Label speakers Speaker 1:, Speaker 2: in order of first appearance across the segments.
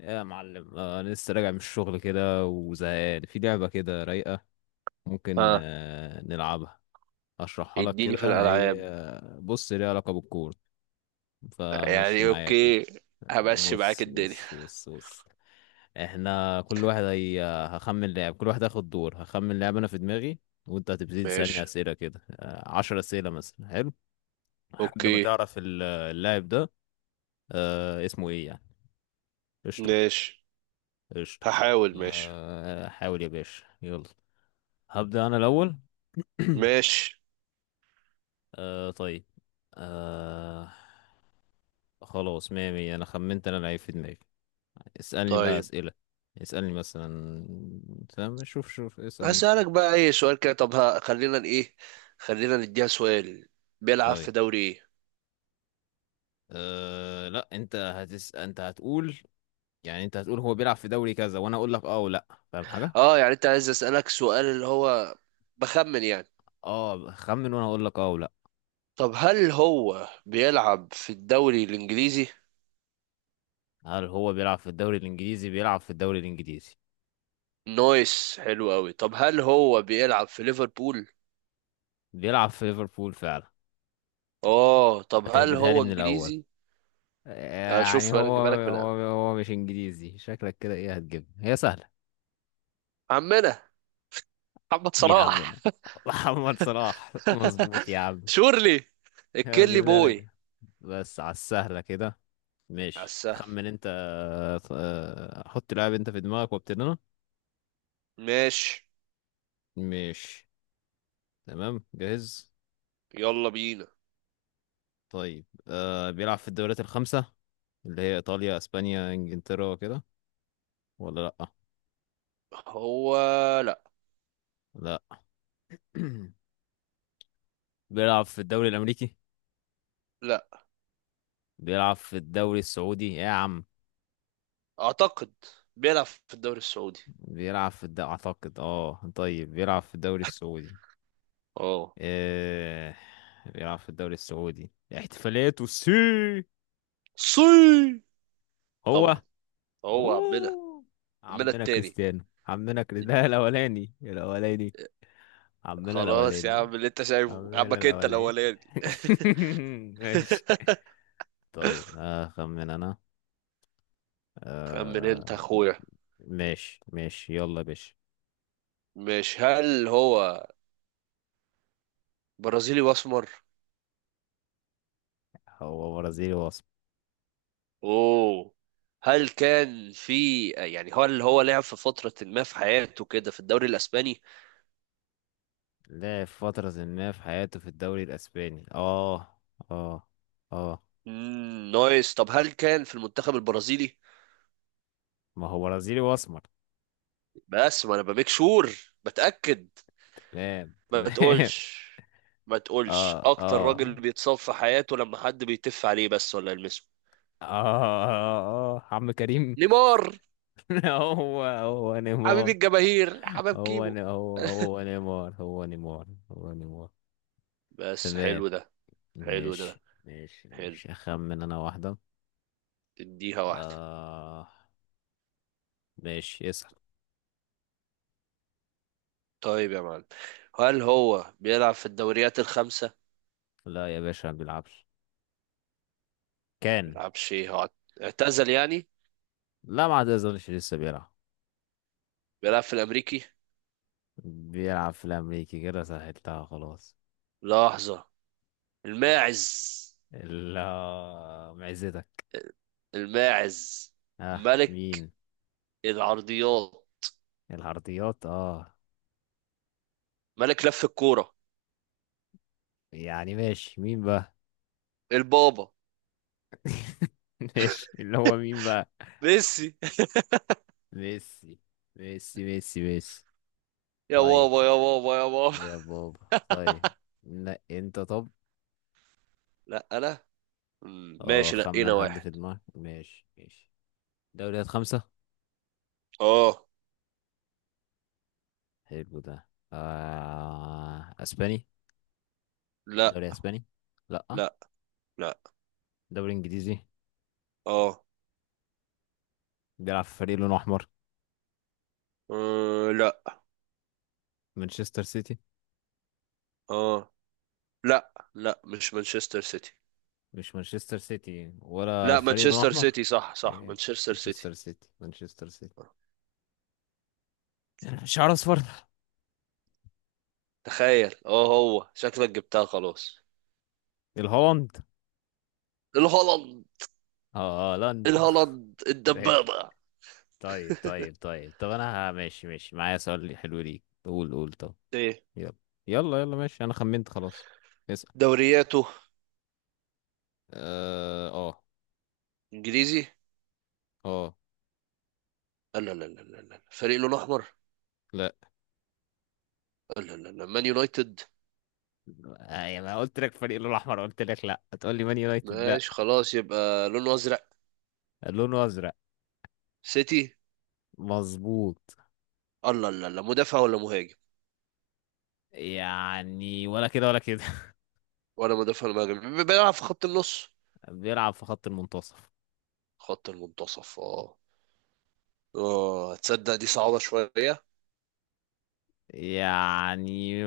Speaker 1: يا معلم، انا لسه راجع من الشغل كده وزهقان في لعبة كده رايقة. ممكن
Speaker 2: ها،
Speaker 1: نلعبها. اشرحها لك
Speaker 2: اديني في
Speaker 1: كده،
Speaker 2: الالعاب.
Speaker 1: هي بص ليها علاقة بالكورة. فماشي
Speaker 2: يعني
Speaker 1: معايا كده.
Speaker 2: اوكي، همشي معاك
Speaker 1: بص
Speaker 2: الدنيا.
Speaker 1: بص بص بص. احنا كل واحد هي. هخمن لعب، كل واحد هياخد دور، هخمن لعب انا في دماغي. وانت هتبتدي تسألني
Speaker 2: ماشي،
Speaker 1: اسئلة كده، 10 اسئلة مثلا. حلو. لحد ما
Speaker 2: اوكي،
Speaker 1: تعرف اللاعب ده. اسمه ايه يعني؟ قشطة.
Speaker 2: ماشي،
Speaker 1: قشطة.
Speaker 2: هحاول، ماشي
Speaker 1: حاول يا باشا، يلا. هبدأ أنا الأول.
Speaker 2: ماشي.
Speaker 1: طيب. آه. خلاص، مية مية، أنا خمنت. أنا لعيب في دماغي. اسألني بقى
Speaker 2: طيب
Speaker 1: أسئلة. اسألني مثلا. تمام، شوف شوف، اسأل أنت كده.
Speaker 2: هسألك بقى اي سؤال كده. طب ها، خلينا ايه، خلينا نديها سؤال: بيلعب
Speaker 1: طيب،
Speaker 2: في دوري ايه؟
Speaker 1: لا، أنت هتقول. يعني أنت هتقول هو بيلعب في دوري كذا، وأنا أقول لك أه ولا، فاهم حاجة؟
Speaker 2: اه يعني انت عايز اسألك سؤال اللي هو بخمن يعني.
Speaker 1: أه، خمن، وأنا أقول لك أه ولا.
Speaker 2: طب هل هو بيلعب في الدوري الانجليزي؟
Speaker 1: هل هو بيلعب في الدوري الإنجليزي؟ بيلعب في الدوري الإنجليزي.
Speaker 2: نايس، حلو قوي. طب هل هو بيلعب في ليفربول؟
Speaker 1: بيلعب في ليفربول فعلا.
Speaker 2: اه طب هل
Speaker 1: هتهبدها لي
Speaker 2: هو
Speaker 1: من الأول.
Speaker 2: انجليزي؟
Speaker 1: يعني
Speaker 2: شوف
Speaker 1: هو.
Speaker 2: بالك بالك في
Speaker 1: هو.
Speaker 2: الآن.
Speaker 1: هو مش انجليزي، شكلك كده ايه، هتجيبها هي سهله.
Speaker 2: عمنا محمد
Speaker 1: بيلعب
Speaker 2: صلاح،
Speaker 1: منها. محمد صلاح. مظبوط يا عم.
Speaker 2: شورلي،
Speaker 1: هو،
Speaker 2: الكيلي
Speaker 1: جبتها لك.
Speaker 2: بوي.
Speaker 1: بس على السهله كده.
Speaker 2: على
Speaker 1: ماشي،
Speaker 2: السهل،
Speaker 1: تخمن انت. حط لاعب انت في دماغك وابتدي انا.
Speaker 2: ماشي.
Speaker 1: ماشي. تمام، جاهز.
Speaker 2: يلا بينا.
Speaker 1: طيب، بيلعب في الدوريات الخمسه، اللي هي ايطاليا، اسبانيا، انجلترا، كده، ولا لا؟
Speaker 2: هو لا
Speaker 1: لا. بيلعب في الدوري الامريكي؟
Speaker 2: لا،
Speaker 1: بيلعب في الدوري السعودي يا عم.
Speaker 2: اعتقد بيلعب في الدوري السعودي.
Speaker 1: اعتقد، طيب بيلعب في الدوري السعودي.
Speaker 2: اه،
Speaker 1: إيه، بيلعب في الدوري السعودي. احتفالاته سي.
Speaker 2: سي،
Speaker 1: هو.
Speaker 2: طبعا، هو عمنا.
Speaker 1: اوه،
Speaker 2: عمنا
Speaker 1: عمنا
Speaker 2: التاني.
Speaker 1: كريستيانو، عمنا كريستيانو ده، الاولاني الاولاني. عمنا
Speaker 2: خلاص يا
Speaker 1: الاولاني.
Speaker 2: عم، اللي انت شايفه
Speaker 1: عمنا
Speaker 2: عمك انت
Speaker 1: الاولاني.
Speaker 2: الاولاني.
Speaker 1: ماشي. طيب، اخمن انا.
Speaker 2: خمن انت
Speaker 1: آه...
Speaker 2: اخويا.
Speaker 1: ماشي ماشي، يلا يا باشا.
Speaker 2: مش هل هو برازيلي واسمر؟
Speaker 1: هو برازيلي واصل.
Speaker 2: اوه. هل كان في، يعني هو اللي هو لعب في فترة ما في حياته كده في الدوري الاسباني؟
Speaker 1: لعب فترة ما في حياته في الدوري الأسباني، اه. اه. اه.
Speaker 2: نايس. طب هل كان في المنتخب البرازيلي؟
Speaker 1: ما هو برازيلي وأسمر.
Speaker 2: بس ما انا بميك شور، بتأكد.
Speaker 1: تمام
Speaker 2: ما
Speaker 1: تمام.
Speaker 2: تقولش، ما تقولش
Speaker 1: اه
Speaker 2: اكتر
Speaker 1: اه
Speaker 2: راجل
Speaker 1: اه.
Speaker 2: بيتصاب في حياته لما حد بيتف عليه بس ولا يلمسه.
Speaker 1: اه اه، عم كريم.
Speaker 2: نيمار،
Speaker 1: هو
Speaker 2: حبيب
Speaker 1: نيمار.
Speaker 2: الجماهير، حبيب كيمو.
Speaker 1: هو هو نيمار، هو نيمار. هو نيمار.
Speaker 2: بس
Speaker 1: تمام.
Speaker 2: حلو ده. حلو ده،
Speaker 1: ماشي ماشي
Speaker 2: حلو.
Speaker 1: ماشي، أخمن أنا واحدة.
Speaker 2: تديها واحدة.
Speaker 1: آه ماشي، اسأل.
Speaker 2: طيب يا معلم، هل هو بيلعب في الدوريات الخمسة؟
Speaker 1: لا يا باشا، ما بيلعبش. كان.
Speaker 2: بيلعبش ايه هو، اعتزل يعني؟
Speaker 1: لا، ما اظنش، لسه بيلعب.
Speaker 2: بيلعب في الامريكي.
Speaker 1: بيلعب في الأمريكي، كده سهلتها، خلاص.
Speaker 2: لحظة. الماعز.
Speaker 1: لا. معزتك.
Speaker 2: الماعز
Speaker 1: اه،
Speaker 2: ملك
Speaker 1: مين؟
Speaker 2: العرضيات،
Speaker 1: العرضيات، اه.
Speaker 2: ملك لف الكورة.
Speaker 1: يعني ماشي، مين بقى؟
Speaker 2: البابا.
Speaker 1: ماشي، اللي هو مين بقى؟
Speaker 2: ميسي.
Speaker 1: ميسي. ميسي ميسي ميسي.
Speaker 2: يا
Speaker 1: طيب.
Speaker 2: بابا، يا بابا، يا بابا.
Speaker 1: يا بابا، طيب. لا انت، طب.
Speaker 2: لا انا.
Speaker 1: اه،
Speaker 2: ماشي، لقينا
Speaker 1: خمن حد
Speaker 2: واحد.
Speaker 1: في دماغك، ماشي ماشي. دوريات خمسة؟
Speaker 2: اه.
Speaker 1: حلو ده. اسباني؟
Speaker 2: لا
Speaker 1: دوري اسباني؟ لا.
Speaker 2: لا لا.
Speaker 1: دوري انجليزي؟
Speaker 2: اه.
Speaker 1: بيلعب في فريق لونه احمر؟
Speaker 2: لا.
Speaker 1: مانشستر سيتي؟
Speaker 2: اه، لا لا مش مانشستر سيتي.
Speaker 1: مش مانشستر سيتي ولا
Speaker 2: لا،
Speaker 1: فريق لون
Speaker 2: مانشستر
Speaker 1: احمر؟
Speaker 2: سيتي، صح صح،
Speaker 1: إيه،
Speaker 2: مانشستر سيتي.
Speaker 1: مانشستر سيتي، مانشستر سيتي. شعر اصفر.
Speaker 2: تخيل، اه هو شكلك جبتها خلاص.
Speaker 1: الهولند.
Speaker 2: الهولند.
Speaker 1: اه، هولندا.
Speaker 2: الهولند
Speaker 1: ماشي.
Speaker 2: الدبابة.
Speaker 1: طيب طيب طيب طب، انا ماشي ماشي، معايا سؤال حلو ليك، قول قول، طب.
Speaker 2: ايه
Speaker 1: يلا. يلا يلا، ماشي، انا خمنت، خلاص. اسأل.
Speaker 2: دورياته؟
Speaker 1: اه اه.
Speaker 2: انجليزي.
Speaker 1: آه،
Speaker 2: لا لا لا لا لا، فريق لونه احمر.
Speaker 1: لا
Speaker 2: لا لا لا، مان يونايتد.
Speaker 1: يا ما قلت لك فريق لون احمر، قلت لك لا، هتقول لي مان يونايتد لا.
Speaker 2: ماشي، خلاص، يبقى لونه ازرق.
Speaker 1: لونه ازرق.
Speaker 2: سيتي.
Speaker 1: مظبوط.
Speaker 2: الله، لا لا، مدافع ولا مهاجم؟
Speaker 1: يعني، ولا كده ولا كده.
Speaker 2: ولا مدافع ولا مهاجم، بيلعب في خط النص.
Speaker 1: بيلعب في خط المنتصف.
Speaker 2: خط المنتصف، اه. اه تصدق دي صعبة شوية.
Speaker 1: يعني.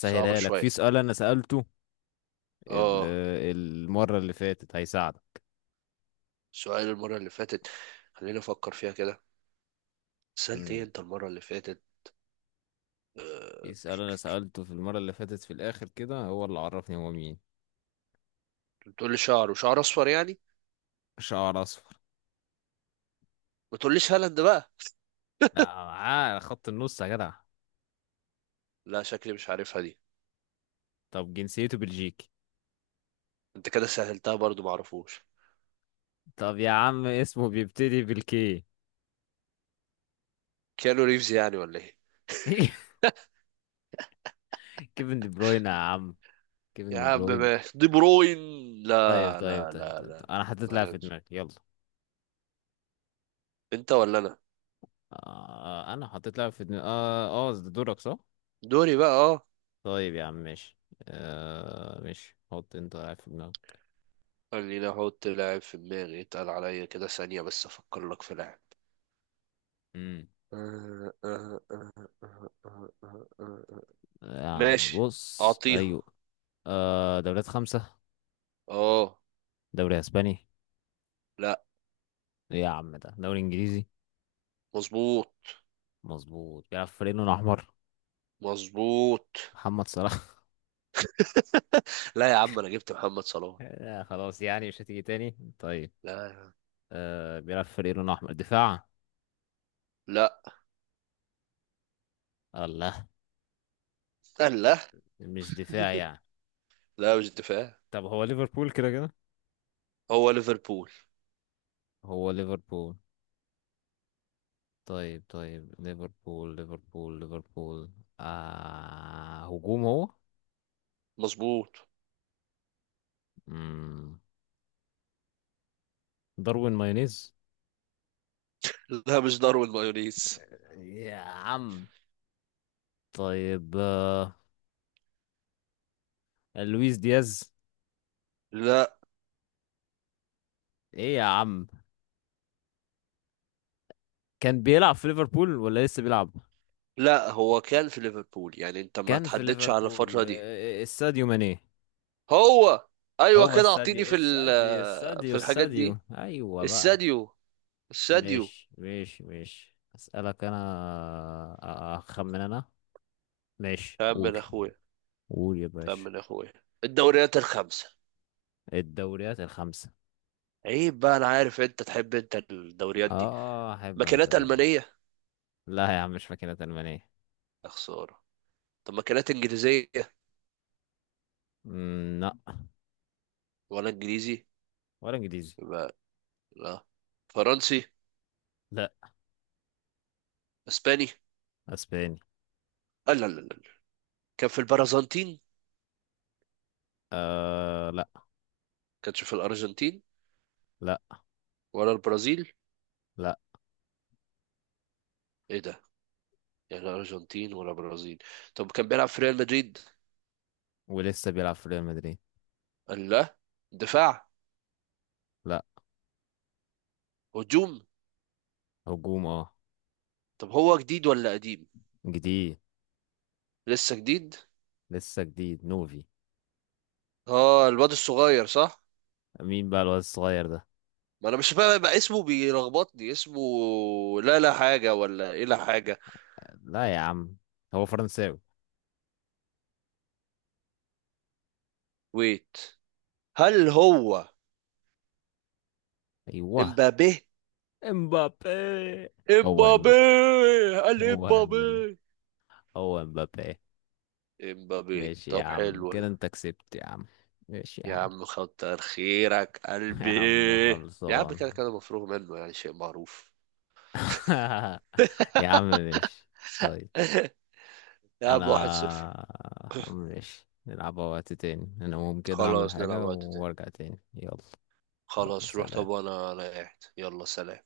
Speaker 2: صعبة
Speaker 1: لك، في
Speaker 2: شوية،
Speaker 1: سؤال انا سألته ال-
Speaker 2: اه.
Speaker 1: المرة اللي فاتت هيساعدك.
Speaker 2: سؤال المرة اللي فاتت، خليني افكر فيها كده. سألت ايه
Speaker 1: امم
Speaker 2: انت المرة اللي فاتت؟
Speaker 1: في
Speaker 2: آه،
Speaker 1: سؤال انا سألته في المرة اللي فاتت في الاخر، كده هو اللي عرفني هو مين.
Speaker 2: بتقول لي شعر، وشعر اصفر يعني.
Speaker 1: شعر اصفر.
Speaker 2: ما تقوليش هالاند بقى.
Speaker 1: لا، معاه خط النص يا جدع.
Speaker 2: لا شكلي مش عارفها دي.
Speaker 1: طب، جنسيته بلجيكي.
Speaker 2: انت كده سهلتها برضو، معرفوش.
Speaker 1: طب يا عم، اسمه بيبتدي بالكي.
Speaker 2: كيانو ريفز يعني ولا ايه؟
Speaker 1: كيفن دي بروين يا عم. كيفن
Speaker 2: يا
Speaker 1: دي
Speaker 2: عم،
Speaker 1: بروين.
Speaker 2: دي بروين.
Speaker 1: طيب
Speaker 2: لا
Speaker 1: طيب
Speaker 2: لا
Speaker 1: طيب
Speaker 2: لا
Speaker 1: طيب،
Speaker 2: لا.
Speaker 1: طيب، انا حطيت
Speaker 2: ما
Speaker 1: لها في
Speaker 2: لنش.
Speaker 1: دماغي، يلا.
Speaker 2: انت ولا انا؟
Speaker 1: آه. انا حطيت لها في دماغي، اه اه، ده دورك صح؟
Speaker 2: دوري بقى اه.
Speaker 1: طيب يا عم، ماشي. ماشي، حط انت لاعب في دماغك.
Speaker 2: خليني احط لاعب في دماغي، اتقل عليا كده ثانية بس افكر لك في لاعب.
Speaker 1: امم يعني،
Speaker 2: ماشي،
Speaker 1: بص،
Speaker 2: اعطيها.
Speaker 1: ايوه. دوريات خمسة؟
Speaker 2: اه.
Speaker 1: دوري اسباني؟
Speaker 2: لا.
Speaker 1: ايه يا عم، ده دوري انجليزي؟
Speaker 2: مظبوط.
Speaker 1: مظبوط. بيلعب في فريق لونه احمر؟
Speaker 2: مظبوط.
Speaker 1: محمد صلاح؟
Speaker 2: لا يا عم، انا جبت محمد صلاح.
Speaker 1: لا خلاص، يعني مش هتيجي تاني، طيب.
Speaker 2: لا.
Speaker 1: بيلعب في فريق لونه احمر، دفاع؟
Speaker 2: لا
Speaker 1: الله.
Speaker 2: لا
Speaker 1: مش دفاع يعني؟
Speaker 2: لا، مش دفاع.
Speaker 1: طب، هو ليفربول كده كده؟
Speaker 2: هو ليفربول.
Speaker 1: هو ليفربول. طيب طيب، ليفربول ليفربول ليفربول. هجوم، هو؟
Speaker 2: مظبوط.
Speaker 1: مم. داروين مايونيز؟
Speaker 2: لا مش داروين مايونيز.
Speaker 1: يا عم. طيب، لويس دياز؟
Speaker 2: لا.
Speaker 1: ايه يا عم. كان بيلعب في ليفربول ولا لسه بيلعب؟
Speaker 2: لا، هو كان في ليفربول يعني، انت ما
Speaker 1: كان في
Speaker 2: تحددش على
Speaker 1: ليفربول،
Speaker 2: الفترة دي.
Speaker 1: الساديو ماني.
Speaker 2: هو. ايوه
Speaker 1: هو
Speaker 2: كده،
Speaker 1: الساديو،
Speaker 2: اعطيني في
Speaker 1: الساديو الساديو
Speaker 2: في الحاجات
Speaker 1: الساديو،
Speaker 2: دي.
Speaker 1: ايوه بقى.
Speaker 2: الساديو، الساديو.
Speaker 1: ماشي ماشي ماشي، اسالك انا. اخمن انا. ماشي،
Speaker 2: يا عم
Speaker 1: قول.
Speaker 2: من اخويا.
Speaker 1: قول يا
Speaker 2: يا عم
Speaker 1: باشا.
Speaker 2: من اخويا، الدوريات الخمسة.
Speaker 1: الدوريات الخمسة؟
Speaker 2: عيب بقى، انا عارف انت تحب انت الدوريات دي.
Speaker 1: اه، احب انا
Speaker 2: مكانات
Speaker 1: الدوريات دي.
Speaker 2: المانية.
Speaker 1: لا يا عم، مش فاكرة ألمانية.
Speaker 2: يا خسارة. طب مكانات انجليزية؟
Speaker 1: لا.
Speaker 2: ولا انجليزي.
Speaker 1: ولا انجليزي.
Speaker 2: يبقى، لا، فرنسي.
Speaker 1: لا.
Speaker 2: اسباني.
Speaker 1: اسباني.
Speaker 2: آه، لا لا لا لا. كان في البرازنتين؟
Speaker 1: لا
Speaker 2: كانش في الارجنتين
Speaker 1: لا
Speaker 2: ولا البرازيل؟
Speaker 1: لا.
Speaker 2: ايه ده، يعني لا ارجنتين ولا برازيل. طب كان بيلعب في ريال مدريد؟
Speaker 1: ولسه بيلعب في ريال مدريد.
Speaker 2: قال لا. دفاع؟
Speaker 1: لا.
Speaker 2: هجوم.
Speaker 1: هجوم، اه.
Speaker 2: طب هو جديد ولا قديم؟
Speaker 1: جديد.
Speaker 2: لسه جديد.
Speaker 1: لسه جديد، نوفي.
Speaker 2: اه الواد الصغير، صح؟
Speaker 1: مين بقى الواد الصغير ده؟
Speaker 2: ما انا مش فاهم بقى اسمه، بيلخبطني اسمه. لا لا حاجة ولا ايه؟ لا حاجة.
Speaker 1: لا يا عم. هو فرنساوي.
Speaker 2: ويت، هل هو
Speaker 1: ايوه.
Speaker 2: امبابي؟
Speaker 1: امبابي. هو
Speaker 2: امبابي.
Speaker 1: امبابي.
Speaker 2: قال
Speaker 1: هو امبابي.
Speaker 2: امبابي.
Speaker 1: هو امبابي.
Speaker 2: امبابي
Speaker 1: ماشي يا
Speaker 2: طب،
Speaker 1: عم،
Speaker 2: حلو.
Speaker 1: كده انت كسبت يا عم. ماشي يا
Speaker 2: يا
Speaker 1: عم.
Speaker 2: عم كتر خيرك
Speaker 1: يا
Speaker 2: قلبي.
Speaker 1: عم
Speaker 2: يا عم كده
Speaker 1: خلصان.
Speaker 2: كده، مفروغ منه، يعني شيء معروف.
Speaker 1: يا عم، ماشي. طيب.
Speaker 2: يا عم، 1-0.
Speaker 1: انا. ماشي، نلعب وقت تاني، انا ممكن كده اعمل
Speaker 2: خلاص نلعب
Speaker 1: حاجة
Speaker 2: وقت تاني.
Speaker 1: وارجع تاني، يلا. يلا
Speaker 2: خلاص روح، طب
Speaker 1: سلام.
Speaker 2: وانا انا قاعد. يلا سلام.